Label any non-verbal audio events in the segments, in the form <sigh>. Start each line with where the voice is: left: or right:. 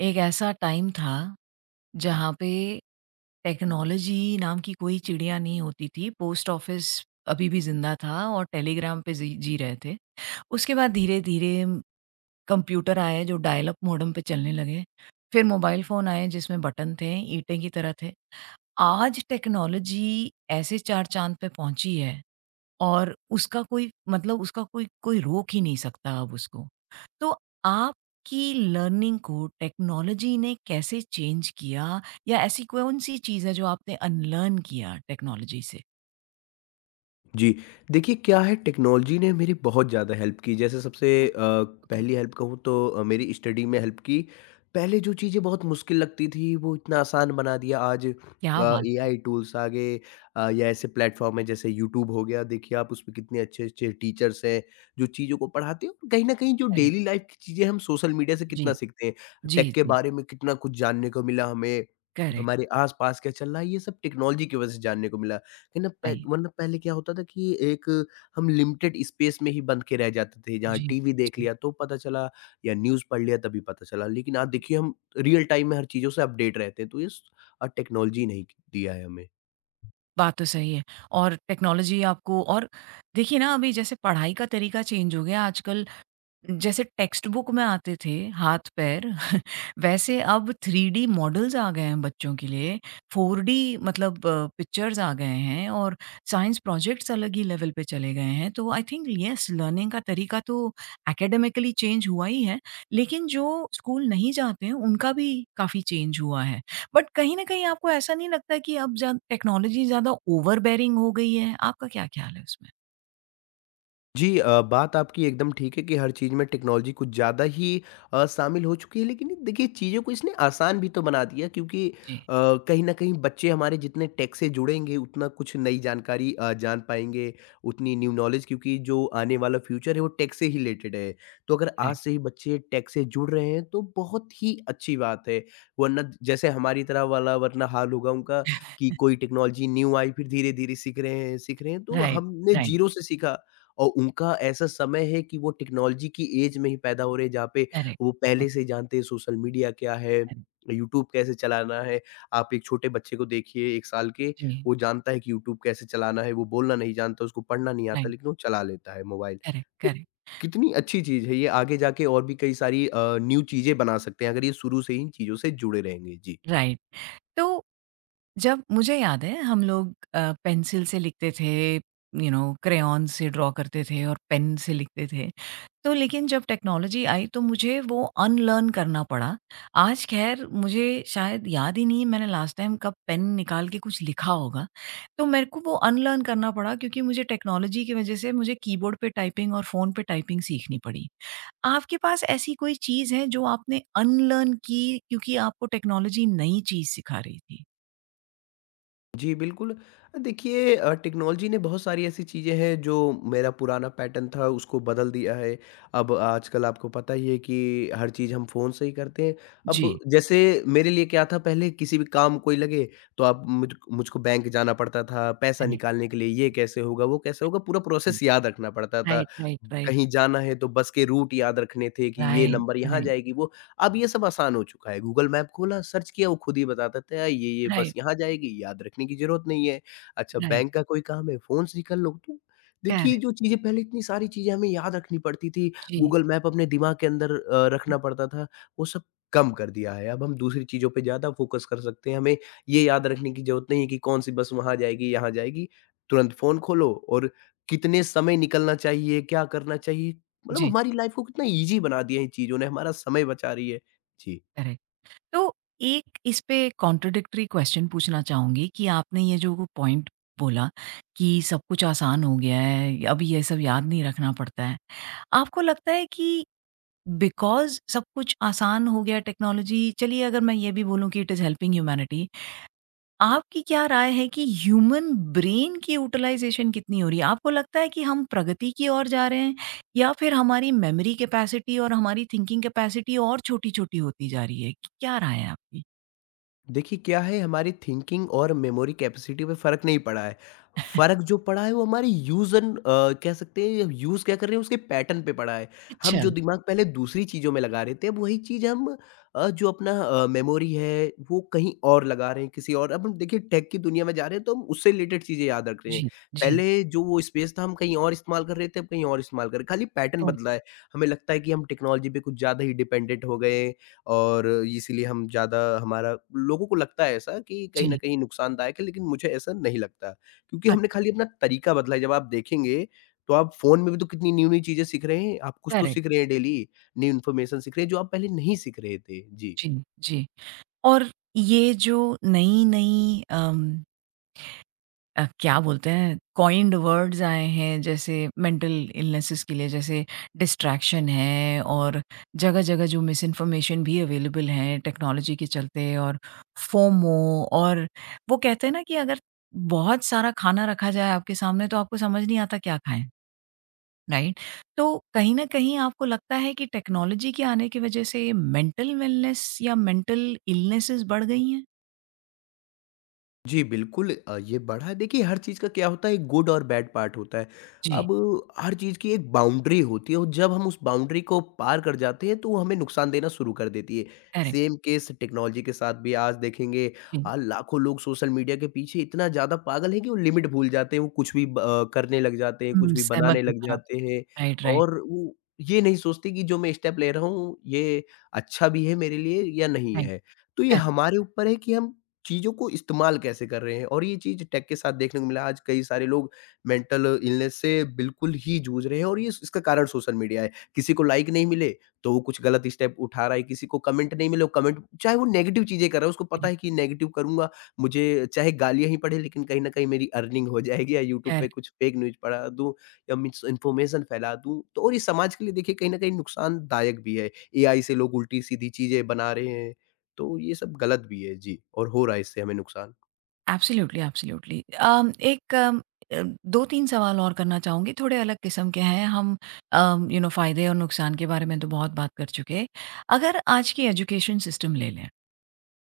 right: एक ऐसा टाइम था जहाँ पे टेक्नोलॉजी नाम की कोई चिड़िया नहीं होती थी। पोस्ट ऑफ़िस अभी भी ज़िंदा था और टेलीग्राम पे जी जी रहे थे। उसके बाद धीरे-धीरे कंप्यूटर आए जो डायल अप मॉडेम पे चलने लगे। फिर मोबाइल फ़ोन आए जिसमें बटन थे, ईंटें की तरह थे। आज टेक्नोलॉजी ऐसे चार चाँद पे पहुँची है और उसका कोई मतलब उसका कोई कोई रोक ही नहीं सकता अब उसको। तो आपकी लर्निंग को टेक्नोलॉजी ने कैसे चेंज किया या ऐसी कौन-सी चीज़ है जो आपने अनलर्न किया टेक्नोलॉजी से?
left: जी, देखिए क्या है, टेक्नोलॉजी ने मेरी बहुत ज़्यादा हेल्प की। जैसे सबसे
right: अ ओके,
left: पहली हेल्प कहूँ तो मेरी स्टडी में हेल्प की। पहले जो चीज़ें बहुत मुश्किल लगती थी, वो इतना आसान बना दिया। आज
right: क्या बात है!
left: एआई टूल्स आ गए, या ऐसे प्लेटफ़ॉर्म हैं जैसे यूट्यूब हो गया। देखिए आप उसमें, कितने अच्छे-अच्छे टीचर्स हैं, जो चीज़ों को पढ़ाते हैं। और कहीं न कहीं जो
right: करेक्ट,
left: डेली लाइफ़ की चीज़ें, हम सोशल मीडिया से कितना
right: जी,
left: सीखते हैं।
right: जी,
left: टेक के
right: जी,
left: बारे में कितना कुछ जानने को मिला हमें,
right: करेक्ट,
left: हमारे आस-पास क्या चल रहा है, ये सब टेक्नोलॉजी की वज़ह से जानने को मिला। कहीं न पह
right: सही,
left: वरना पहले क्या होता था, कि एक हम लिमिटेड स्पेस में ही बंद के रह जाते थे, जहाँ
right: जी,
left: टीवी देख
right: जी।
left: लिया तो पता चला, या न्यूज़ पढ़ लिया तभी पता चला। लेकिन आज देखिए, हम रियल टाइम में हर चीज़ों से अपडेट रहते हैं, तो टेक्नोलॉजी ने ही क दिया है हमें।
right: बात तो सही है और टेक्नोलॉजी आपको और देखिए ना अभी जैसे पढ़ाई का तरीका चेंज हो गया आजकल जैसे टेक्स्ट बुक में आते थे हाथ पैर <laughs> वैसे अब 3D मॉडल्स आ गए हैं बच्चों के लिए, 4D मतलब पिक्चर्स आ गए हैं और साइंस प्रोजेक्ट्स अलग ही लेवल पे चले गए हैं। तो आई थिंक येस लर्निंग का तरीका तो एकेडमिकली चेंज हुआ ही है, लेकिन जो स्कूल नहीं जाते हैं उनका भी काफ़ी चेंज हुआ है। बट कहीं न कहीं आपको ऐसा नहीं लगता कि अब ज़्या टेक्नोलॉजी ज़्यादा ओवरबेयरिंग हो गई है? आपका क्या ख्याल है उसमें?
left: जी बात आपकी एकदम ठीक है, कि हर चीज़ में टेक्नोलॉजी कुछ ज़्यादा ही शामिल हो चुकी है। लेकिन देखिए, चीज़ों को इसने आसान भी तो बना दिया, क्योंकि
right: जी।
left: कहीं न कहीं बच्चे हमारे जितने टेक से जुड़ेंगे, उतना कुछ नई जानकारी जान पाएँगे, उतनी न्यू नॉलेज। क्योंकि जो आने वाला फ्यूचर है वो टेक से ही रिलेटेड है। तो अगर आज
right: राइट,
left: से ही बच्चे टेक से जुड़ रहे हैं, तो बहुत ही अच्छी बात है। वरना जैसे हमारी तरह वाला वरना हाल होगा उनका, कि कोई टेक्नोलॉजी न्यू आई, फिर धीरे-धीरे सीख रहे हैं, सीख रहे हैं। तो
right: राइट,
left: हमने
right: राइट,
left: ज़ीरो से सीखा, और उनका ऐसा समय है कि वो टेक्नोलॉजी की एज में ही पैदा हो रहे हैं, जहाँ पे
right: करेक्ट,
left: वो पहले
right: करेक्ट,
left: से ही जानते हैं सोशल मीडिया क्या है,
right: करेक्ट।
left: यूट्यूब कैसे चलाना है। आप एक छोटे बच्चे को देखिए, 1 साल के।
right: जी,
left: वो जानता है कि यूट्यूब कैसे चलाना है, वो बोलना नहीं जानता, उसको पढ़ना नहीं आता,
right: राइट,
left: लेकिन वो चला लेता है मोबाइल।
right: करेक्ट,
left: तो
right: करेक्ट,
left: कितनी अच्छी चीज़ है ये, आगे जाके और भी कई सारी न्यू चीज़ें बना सकते हैं, अगर ये शुरू से ही इन चीज़ों से जुड़े रहेंगे। जी।
right: राइट। तो जब मुझे याद है हम लोग पेंसिल से लिखते थे, यू नो क्रेयॉन से ड्रॉ करते थे और पेन से लिखते थे। तो लेकिन जब टेक्नोलॉजी आई तो मुझे वो अनलर्न करना पड़ा। आज ख़ैर मुझे शायद याद ही नहीं है मैंने लास्ट टाइम कब पेन निकाल के कुछ लिखा होगा। तो मेरे को वो अनलर्न करना पड़ा क्योंकि मुझे टेक्नोलॉजी की वज़ह से मुझे कीबोर्ड पे टाइपिंग और फ़ोन पे टाइपिंग सीखनी पड़ी। आपके पास ऐसी कोई चीज़ है जो आपने अनलर्न की क्योंकि आपको टेक्नोलॉजी नई चीज़ सिखा रही थी?
left: जी, बिल्कुल। देखिए टेक्नोलॉजी ने बहुत सारी ऐसी चीज़ें हैं, जो मेरा पुराना पैटर्न था उसको बदल दिया है। अब आजकल आपको पता ही है कि हर चीज़ हम फ़ोन से ही करते हैं।
right: जी।
left: अब जैसे मेरे लिए क्या था, पहले किसी भी काम कोई लगे, तो आप मुझको बैंक जाना पड़ता था, पैसा
right: करेक्ट,
left: निकालने के लिए। ये कैसे होगा, वो कैसे होगा, पूरा
right: करेक्ट।
left: प्रोसेस याद रखना पड़ता था।
right: राइट, राइट, राइट,
left: कहीं जाना है तो बस के रूट याद रखने थे, कि ये
right: राइट,
left: नंबर यहाँ
right: राइट,
left: जाएगी, वो। अब ये सब आसान हो चुका है, गूगल मैप खोला, सर्च किया, वो खुद ही बता देता है, ये बस
right: राइट,
left: यहाँ जाएगी, याद रखने की ज़रूरत नहीं है। अच्छा
right: राइट।
left: बैंक का कोई काम है, फ़ोन से ही कर लो। तो देखिए,
right: करेक्ट,
left: जो चीज़ें पहले, इतनी सारी चीज़ें हमें याद रखनी पड़ती थी,
right: जी।
left: गूगल मैप अपने दिमाग के अंदर रखना पड़ता था, वो सब कम कर दिया है। अब हम दूसरी चीज़ों पे ज़्यादा फ़ोकस कर सकते हैं, हमें ये याद रखने की ज़रूरत नहीं है कि कौन-सी बस वहाँ जाएगी, यहाँ जाएगी। तुरंत फ़ोन खोलो, और कितने समय निकलना चाहिए, क्या करना चाहिए, मतलब
right: जी,
left: हमारी लाइफ को कितना ईज़ी बना दिया है इन चीज़ों ने, हमारा समय बचा रही है। जी।
right: करेक्ट। तो एक इस पे कॉन्ट्राडिक्टरी क्वेश्चन पूछना चाहूँगी कि आपने ये जो पॉइंट बोला कि सब कुछ आसान हो गया है, अब ये सब याद नहीं रखना पड़ता है। आपको लगता है कि बिकॉज़ सब कुछ आसान हो गया टेक्नोलॉजी चलिए अगर मैं ये भी बोलूँ कि इट इज़ हेल्पिंग ह्यूमैनिटी, आपकी क्या राय है कि ह्यूमन ब्रेन की यूटिलाइज़ेशन कितनी हो रही है? आपको लगता है कि हम प्रगति की ओर जा रहे हैं या फिर हमारी मेमोरी कैपेसिटी और हमारी थिंकिंग कैपेसिटी और छोटी-छोटी होती जा रही है? क्या राय है आपकी?
left: देखिए क्या है, हमारी थिंकिंग और मेमोरी कैपेसिटी पे फ़र्क नहीं पड़ा है। फ़र्क जो पड़ा है, वो हमारी यूज़ एंड कह सकते हैं, यूज़ क्या कर रहे हैं उसके पैटर्न पे पड़ा है। हम
right: अच्छा,
left: जो दिमाग पहले दूसरी चीज़ों में लगा रहे थे, अब वही चीज़ हम जो अपना मेमोरी है, वो कहीं और लगा रहे हैं, किसी और। अब हम देखिए टेक की दुनिया में जा रहे हैं, तो हम उससे रिलेटेड चीज़ें याद रख रहे हैं।
right: जी, जी,
left: पहले जो वो स्पेस था, हम कहीं और इस्तेमाल कर रहे थे, अब कहीं और इस्तेमाल कर रहे हैं। खाली पैटर्न
right: करेक्ट,
left: बदला है। हमें लगता है कि हम टेक्नोलॉजी पे कुछ ज़्यादा ही डिपेंडेंट हो गए, और इसीलिए हम ज़्यादा, हमारा, लोगों को लगता है ऐसा कि कहीं न
right: जी।
left: कहीं नुकसानदायक है, लेकिन मुझे ऐसा नहीं लगता। क्योंकि
right: अ,
left: हमने खाली अपना तरीका बदला है। जब आप देखेंगे, तो आप फ़ोन में भी तो कितनी न्यू-न्यू चीज़ें सीख रहे हैं, आप कुछ तो सीख रहे
right: करेक्ट,
left: हैं डेली, न्यू इन्फॉर्मेशन सीख रहे हैं जो आप पहले नहीं सीख रहे थे। जी।
right: जी, जी। और ये जो नई-नई क्या बोलते हैं कॉइन्ड वर्ड्स आए हैं जैसे मेंटल इलनेसेस के लिए जैसे डिस्ट्रैक्शन है और जगह-जगह जो मिस इन्फॉर्मेशन भी अवेलेबल है टेक्नोलॉजी के चलते और फोमो और वो कहते हैं ना कि अगर बहुत सारा खाना रखा जाए आपके सामने तो आपको समझ नहीं आता क्या खाएँ, राइट? तो कहीं न कहीं आपको लगता है कि टेक्नोलॉजी के आने की वजह से मेंटल वेलनेस या मेंटल इलनेसेस बढ़ गई हैं?
left: जी, बिल्कुल ये बढ़ा। देखिए हर चीज़ का क्या होता है, एक गुड और बैड पार्ट होता है।
right: जी,
left: अब हर चीज़ की एक बाउंड्री होती है, और जब हम उस बाउंड्री को पार कर जाते हैं, तो वो हमें नुकसान देना शुरू कर देती है।
right: करेक्ट,
left: सेम केस टेक्नोलॉजी के साथ भी। आज देखेंगे
right: जी।
left: लाखों लोग सोशल मीडिया के पीछे इतना ज़्यादा पागल हैं, कि वो लिमिट भूल जाते हैं, वो कुछ भी करने लग जाते हैं, कुछ
right: हुँ,
left: भी
right: सहमत
left: बनाने
right: हूँ
left: लग
right: मैं आप
left: जाते हैं।
right: राइट, राइट,
left: और वो ये नहीं सोचते कि जो मैं स्टेप ले रहा हूँ, ये अच्छा भी है मेरे लिए या नहीं
right: राइट।
left: है। तो ये
right: करेक्ट,
left: हमारे ऊपर है कि हम चीज़ों को इस्तेमाल कैसे कर रहे हैं। और ये चीज़ टेक के साथ देखने को मिला। आज कई सारे लोग मेंटल इलनेस से बिल्कुल ही जूझ रहे हैं, और ये इसका कारण सोशल मीडिया है। किसी को लाइक नहीं मिले, तो वो कुछ गलत स्टेप उठा रहा है। किसी को कमेंट नहीं मिले, वो कमेंट चाहे, वो नेगेटिव चीज़ें कर रहा है। उसको पता
right: करेक्ट,
left: है कि नेगेटिव करूँगा, मुझे चाहे गालियाँ ही पड़े, लेकिन कहीं न कहीं मेरी अर्निंग हो जाएगी, या यूट्यूब पे
right: करेक्ट,
left: कुछ फेक न्यूज़ पढ़ा दूँ, या मिसइन्फॉर्मेशन फैला दूँ। तो, और ये समाज के लिए देखिए कहीं न कहीं नुकसानदायक भी है। एआई से लोग उल्टी-सीधी चीज़ें बना रहे हैं। तो ये सब गलत भी है जी, और हो रहा है इससे हमें नुकसान।
right: Absolutely, absolutely. अम, एक अम, अ, 2-3 सवाल और करना चाहूँगी, थोड़े अलग किस्म के हैं। यू नो फ़ायदे और नुकसान के बारे में तो बहुत बात कर चुके। अगर आज की एजुकेशन सिस्टम ले लें,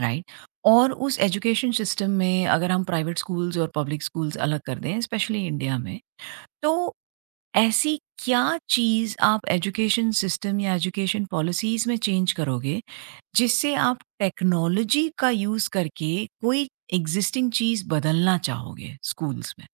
right: राइट? और उस एजुकेशन सिस्टम में अगर हम प्राइवेट स्कूल्स और पब्लिक स्कूल्स अलग कर दें, स्पेशली इंडिया में, तो ऐसी क्या चीज़ आप एजुकेशन सिस्टम या एजुकेशन पॉलिसीज़ में चेंज करोगे जिससे आप टेक्नोलॉजी का यूज़ करके कोई एग्ज़िस्टिंग चीज़ बदलना चाहोगे स्कूल्स में?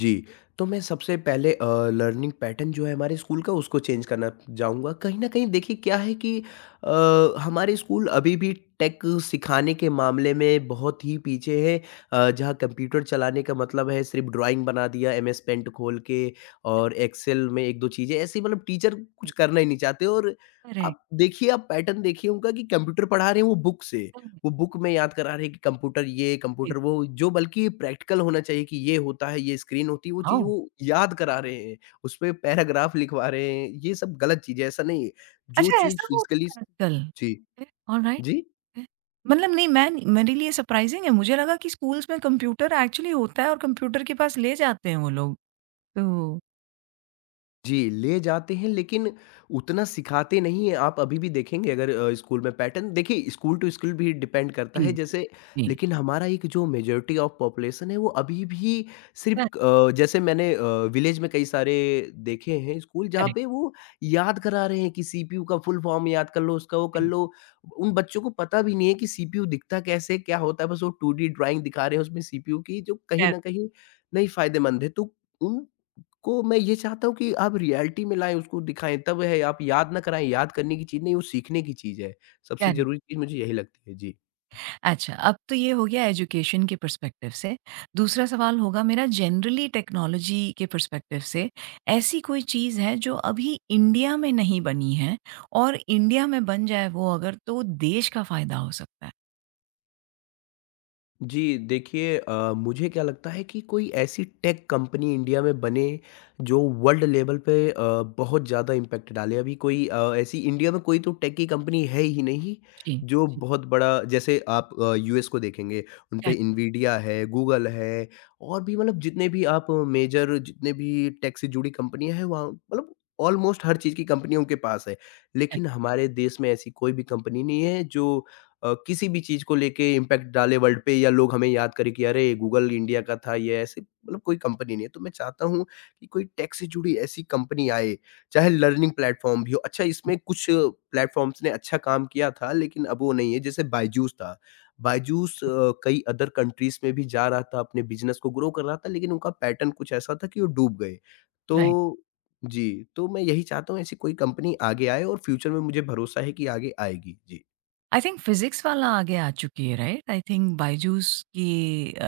left: जी, तो मैं सबसे पहले लर्निंग पैटर्न जो है हमारे स्कूल का, उसको चेंज करना जाऊँगा। कहीं न कहीं देखिए क्या है, कि हमारे स्कूल अभी भी टेक सिखाने के मामले में बहुत ही पीछे है। जहाँ कंप्यूटर चलाने का मतलब है, सिर्फ़ ड्राइंग बना दिया एमएस पेंट खोल के, और एक्सेल में 1-2 चीज़ें ऐसी, मतलब टीचर कुछ
right: हुँ।
left: करना ही नहीं चाहते। और
right: करेक्ट,
left: आप देखिए, आप पैटर्न देखिए उनका, कि कंप्यूटर पढ़ा रहे हैं वो बुक से।
right: ओके,
left: वो बुक में याद करा रहे हैं कि कंप्यूटर ये, कंप्यूटर वो, जो बल्कि प्रैक्टिकल होना चाहिए, कि ये होता है, ये स्क्रीन होती है, वो चीज़,
right: वाओ!
left: वो याद करा रहे हैं। उसपे पैराग्राफ लिखवा रहे हैं, ये सब गलत चीज़ है, ऐसा नहीं है। जो
right: अच्छा
left: चीज़
right: ऐसा
left: फिज़िकली,
right: होता है आजकल।
left: जी,
right: फिर ऑलराइट,
left: जी?
right: फिर? मतलब नहीं मैं मेरे लिए सरप्राइज़िंग है, मुझे लगा कि स्कूल्स में कंप्यूटर एक्चुअली होता है और कंप्यूटर के पास ले जाते हैं वो लोग, तो
left: जी, ले जाते हैं, लेकिन उतना सिखाते नहीं हैं। आप अभी भी देखेंगे, अगर स्कूल में पैटर्न देखिए, स्कूल टू स्कूल भी डिपेंड करता
right: जी,
left: है
right: जी,
left: जैसे,
right: जी।
left: लेकिन हमारा एक जो मेजॉरिटी ऑफ पॉपुलेशन है, वो अभी भी
right: क
left: सिर्फ़ जैसे मैंने विलेज में कई सारे देखे हैं स्कूल, जहाँ
right: करेक्ट,
left: पे वो याद करा रहे हैं कि सीपीयू का फुल फॉर्म याद कर लो, उसका वो कर
right: राइट,
left: लो। उन बच्चों को पता भी नहीं है कि सीपीयू दिखता कैसे है, क्या होता है? बस वो 2D ड्राइंग दिखा रहे हैं, उसमें सीपीयू की, जो कहीं
right: कर
left: न कहीं नहीं फ़ायदेमंद है। तो उन को मैं ये चाहता हूँ कि आप रियलिटी में लाएँ, उसको दिखाएँ, तब है। आप याद ना कराएँ, याद करने की चीज़ नहीं, वो सीखने की चीज़ है। सबसे
right: कर
left: ज़रूरी चीज़ मुझे यही लगती है। जी।
right: अच्छा, अब तो ये हो गया एजुकेशन के पर्सपेक्टिव से। दूसरा सवाल होगा मेरा जनरली टेक्नोलॉजी के पर्सपेक्टिव से, ऐसी कोई चीज़ है जो अभी इंडिया में नहीं बनी है और इंडिया में बन जाए वो अगर तो देश का फ़ायदा हो सकता है?
left: जी, देखिए मुझे क्या लगता है, कि कोई ऐसी टेक कंपनी इंडिया में बने, जो वर्ल्ड लेवल पे बहुत ज़्यादा इम्पैक्ट डाले। अभी कोई ऐसी इंडिया में कोई तो टेक की कंपनी है ही नहीं,
right: जी,
left: जो
right: जी।
left: बहुत बड़ा। जैसे आप यूएस को देखेंगे, उन पे
right: करेक्ट,
left: इनवीडिया है, गूगल है, और भी मतलब जितने भी आप मेजर, जितने भी टेक से जुड़ी कंपनियाँ हैं, वहाँ मतलब ऑलमोस्ट हर चीज़ की कंपनी उनके पास है। लेकिन
right: करेक्ट,
left: हमारे देश में ऐसी कोई भी कंपनी नहीं है, जो किसी भी चीज़ को लेके इम्पैक्ट डाले वर्ल्ड पे, या लोग हमें याद करें कि अरे गूगल इंडिया का था ये, ऐसे मतलब कोई कंपनी नहीं है। तो मैं चाहता हूँ कि कोई टेक से जुड़ी ऐसी कंपनी आए, चाहे लर्निंग प्लेटफ़ॉर्म भी हो। अच्छा इसमें कुछ प्लेटफ़ॉर्म्स ने अच्छा काम किया था, लेकिन अब वो नहीं है, जैसे बायजूस था। बायजूस कई अदर कंट्रीज़ में भी जा रहा था, अपने बिज़नेस को ग्रो कर रहा था, लेकिन उनका पैटर्न कुछ ऐसा था कि वो डूब गए।
right: राइट।
left: तो जी, तो मैं यही चाहता हूँ, ऐसी कोई कंपनी आगे आए, और फ्यूचर में मुझे भरोसा है कि आगे आएगी। जी।
right: आई थिंक फिज़िक्स वाला आगे आ चुकी है राइट? आई थिंक बायजूस की अ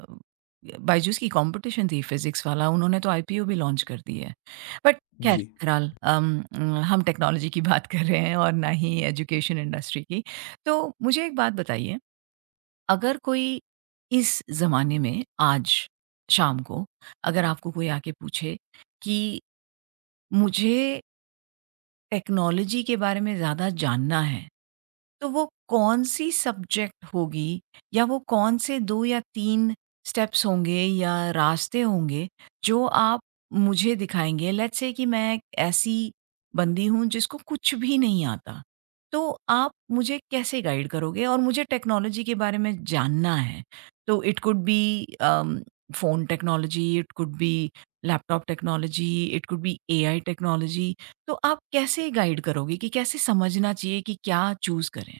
right: अ, बायजूस की कॉम्पिटिशन थी फिज़िक्स वाला उन्होंने तो आईपीओ भी लॉन्च कर दी है। बट ख़ैर
left: जी।
right: बहरहाल हम टेक्नोलॉजी की बात कर रहे हैं और ना ही एजुकेशन इंडस्ट्री की। तो मुझे एक बात बताइए, अगर कोई इस ज़माने में आज शाम को अगर आपको कोई आके पूछे कि मुझे टेक्नोलॉजी के बारे में ज़्यादा जानना है। तो वो कौन-सी सब्जेक्ट होगी या वो कौन से 2 या 3 स्टेप्स होंगे या रास्ते होंगे जो आप मुझे दिखाएँगे? लेट्स से कि मैं एक ऐसी बंदी हूँ जिसको कुछ भी नहीं आता, तो आप मुझे कैसे गाइड करोगे? और मुझे टेक्नोलॉजी के बारे में जानना है, तो it could be phone technology, it could be laptop technology, it could be AI technology तो आप कैसे गाइड करोगे कि कैसे समझना चाहिए कि क्या चूज़ करें?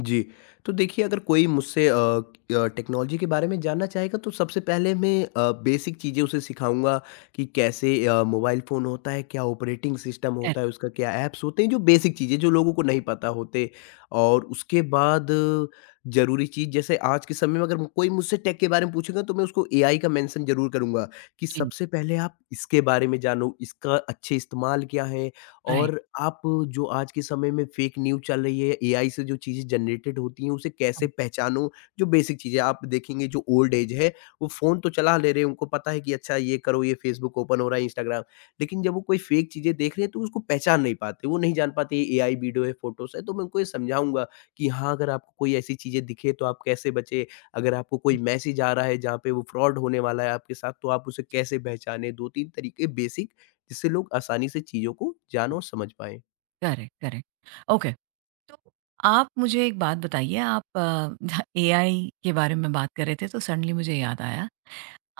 left: जी, तो देखिए, अगर कोई मुझसे टेक्नोलॉजी के बारे में जानना चाहेगा, तो सबसे पहले मैं बेसिक चीज़ें उसे सिखाऊँगा, कि कैसे मोबाइल फ़ोन होता है, क्या ऑपरेटिंग सिस्टम होता
right: करेक्ट,
left: है, उसका क्या ऐप्स होते हैं, जो बेसिक चीज़ें जो लोगों को नहीं पता होते। और उसके बाद ज़रूरी चीज़, जैसे आज के समय में अगर कोई मुझसे टेक के बारे में पूछेगा, तो मैं उसको एआई का मेंशन ज़रूर करूँगा, कि
right: जी,
left: सबसे पहले आप इसके बारे में जानो, इसका अच्छे इस्तेमाल क्या है,
right: राइट,
left: और आप, जो आज के समय में फेक न्यूज़ चल रही है, एआई से जो चीज़ें जनरेटेड होती हैं, उसे कैसे
right: हाँ,
left: पहचानो? जो बेसिक चीज़ें आप देखेंगे, जो ओल्ड एज है, वो फ़ोन तो चला ले रहे हैं, उनको पता है कि अच्छा ये करो, ये फेसबुक ओपन हो रहा है, इंस्टाग्राम। लेकिन जब वो कोई फेक चीज़ें देख रहे हैं, तो उसको पहचान नहीं पाते, वो नहीं जान पाते ये एआई वीडियो है, फ़ोटोज़ है। तो मैं उनको ये समझाऊँगा, कि हाँ, अगर आपको कोई ऐसी चीज़ें दिखे, तो आप कैसे बचें? अगर आपको कोई
right: राइट,
left: मैसेज आ रहा है, जहाँ पे वो फ्रॉड होने वाला है आपके साथ, तो आप उसे कैसे पहचानें? 2-3 तरीके बेसिक, जिससे लोग आसानी से चीज़ों को जान
right: राइट,
left: और समझ पाएँ।
right: Correct, correct. ओके, तो आप मुझे एक बात बताइए <laughs> एआई के बारे में बात कर रहे थे तो सडनली मुझे याद आया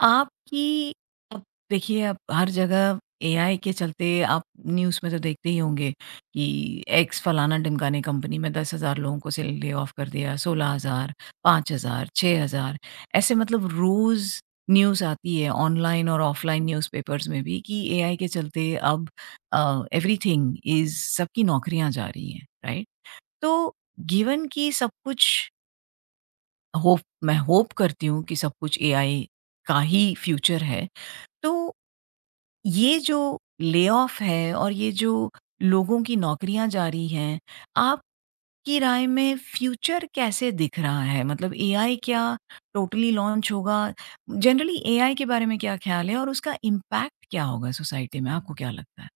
right: आपकी अब देखिए, अब हर जगह एआई के चलते आप न्यूज़ में तो देखते ही होंगे कि एक्स फलाना ढिमकाने कंपनी में 10,000 लोगों को से ले ऑफ कर दिया, 16,000, 5,000, 6,000 ऐसे मतलब रोज़ न्यूज़ आती है ऑनलाइन और ऑफलाइन न्यूज़पेपर्स में भी कि एआई के चलते अब एवरीथिंग इज़ सबकी नौकरियाँ जा रही हैं, राइट? तो गिवन कि सब कुछ होप मैं होप करती हूँ कि सब कुछ एआई का ही फ्यूचर है। तो ये जो ले-ऑफ है और ये जो लोगों की नौकरियाँ जा रही हैं, आपकी राय में फ्यूचर कैसे दिख रहा है? मतलब एआई क्या टोटली लॉन्च होगा? जनरली एआई के बारे में क्या ख़्याल है और उसका इम्पैक्ट क्या होगा सोसाइटी में, आपको क्या लगता है?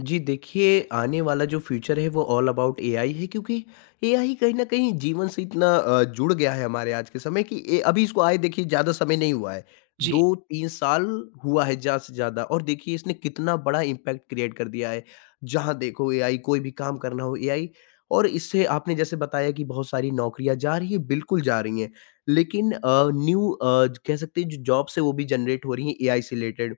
left: जी देखिए, आने वाला जो फ्यूचर है, वो ऑल अबाउट एआई है। क्योंकि एआई कहीं न कहीं जीवन से इतना जुड़ गया है हमारे आज के समय, कि ए अभी इसको आए देखिए ज़्यादा समय नहीं हुआ है।
right: जी,
left: 2-3 साल हुआ है ज़्यादा से ज़्यादा, और देखिए इसने कितना बड़ा इम्पैक्ट क्रिएट कर दिया है। जहाँ देखो एआई, कोई भी काम करना हो एआई। और इससे आपने जैसे बताया कि बहुत सारी नौकरियाँ जा रही हैं, बिल्कुल जा रही हैं। लेकिन न्यू कह सकते हैं, जो जॉब्स है वो भी जनरेट हो रही हैं, एआई से रिलेटेड।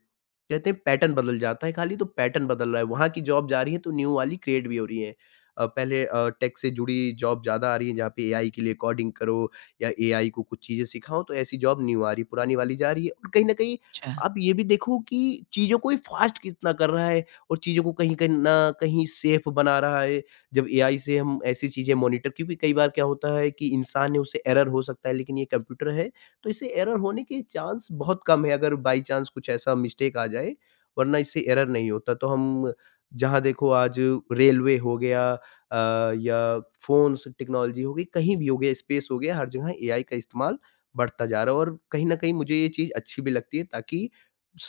left: कहते हैं पैटर्न बदल जाता है खाली, तो पैटर्न बदल रहा है, वहाँ की जॉब जा रही है, तो न्यू वाली क्रिएट भी हो रही है। पहले टेक से जुड़ी जॉब ज़्यादा आ रही है, जहाँ पे एआई के लिए कोडिंग करो, या एआई को कुछ चीज़ें सिखाओ, तो ऐसी जॉब न्यू आ रही है, पुरानी वाली जा रही है। और कहीं न कहीं
right: अच्छा।
left: आप ये भी देखो, कि चीज़ों को ये फ़ास्ट कितना कर रहा है, और चीज़ों को कहीं कहीं न कहीं सेफ बना रहा है। जब एआई से हम ऐसी चीज़ें मॉनिटर, क्योंकि कई बार क्या होता है कि इंसान है, उससे एरर हो सकता है, लेकिन ये कंप्यूटर है, तो इससे एरर होने के चांस बहुत कम है। अगर बाई चांस कुछ ऐसा मिस्टेक आ जाए, वरना इससे एरर नहीं होता। तो हम जहाँ देखो, आज रेलवे हो गया, या फ़ोन्स टेक्नोलॉजी हो गई, कहीं भी हो गया, स्पेस हो गया, हर जगह एआई का इस्तेमाल बढ़ता जा रहा है। और कहीं न कहीं मुझे ये चीज़ अच्छी भी लगती है, ताकि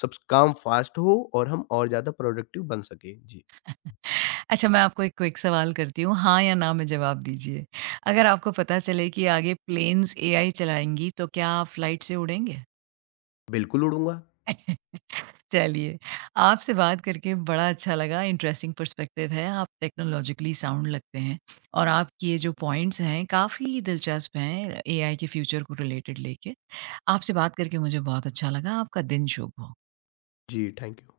left: सब काम फ़ास्ट हो, और हम और ज़्यादा प्रोडक्टिव बन सकें। जी,
right: अच्छा मैं आपको एक क्विक सवाल करती हूँ, हाँ या ना में जवाब दीजिए। अगर आपको पता चले कि आगे प्लेन्स एआई चलाएँगी, तो क्या आप फ्लाइट से उड़ेंगे?
left: बिल्कुल उड़ूँगा।
right: <laughs> चलिए, आपसे बात करके बड़ा अच्छा लगा, इंटरेस्टिंग पर्सपेक्टिव है, आप टेक्नोलॉजिकली साउंड लगते हैं और आपके ये जो पॉइंट्स हैं, काफ़ी दिलचस्प हैं एआई के फ्यूचर को रिलेटेड लेके। आपसे बात करके मुझे बहुत अच्छा लगा, आपका दिन शुभ हो।
left: जी, थैंक यू।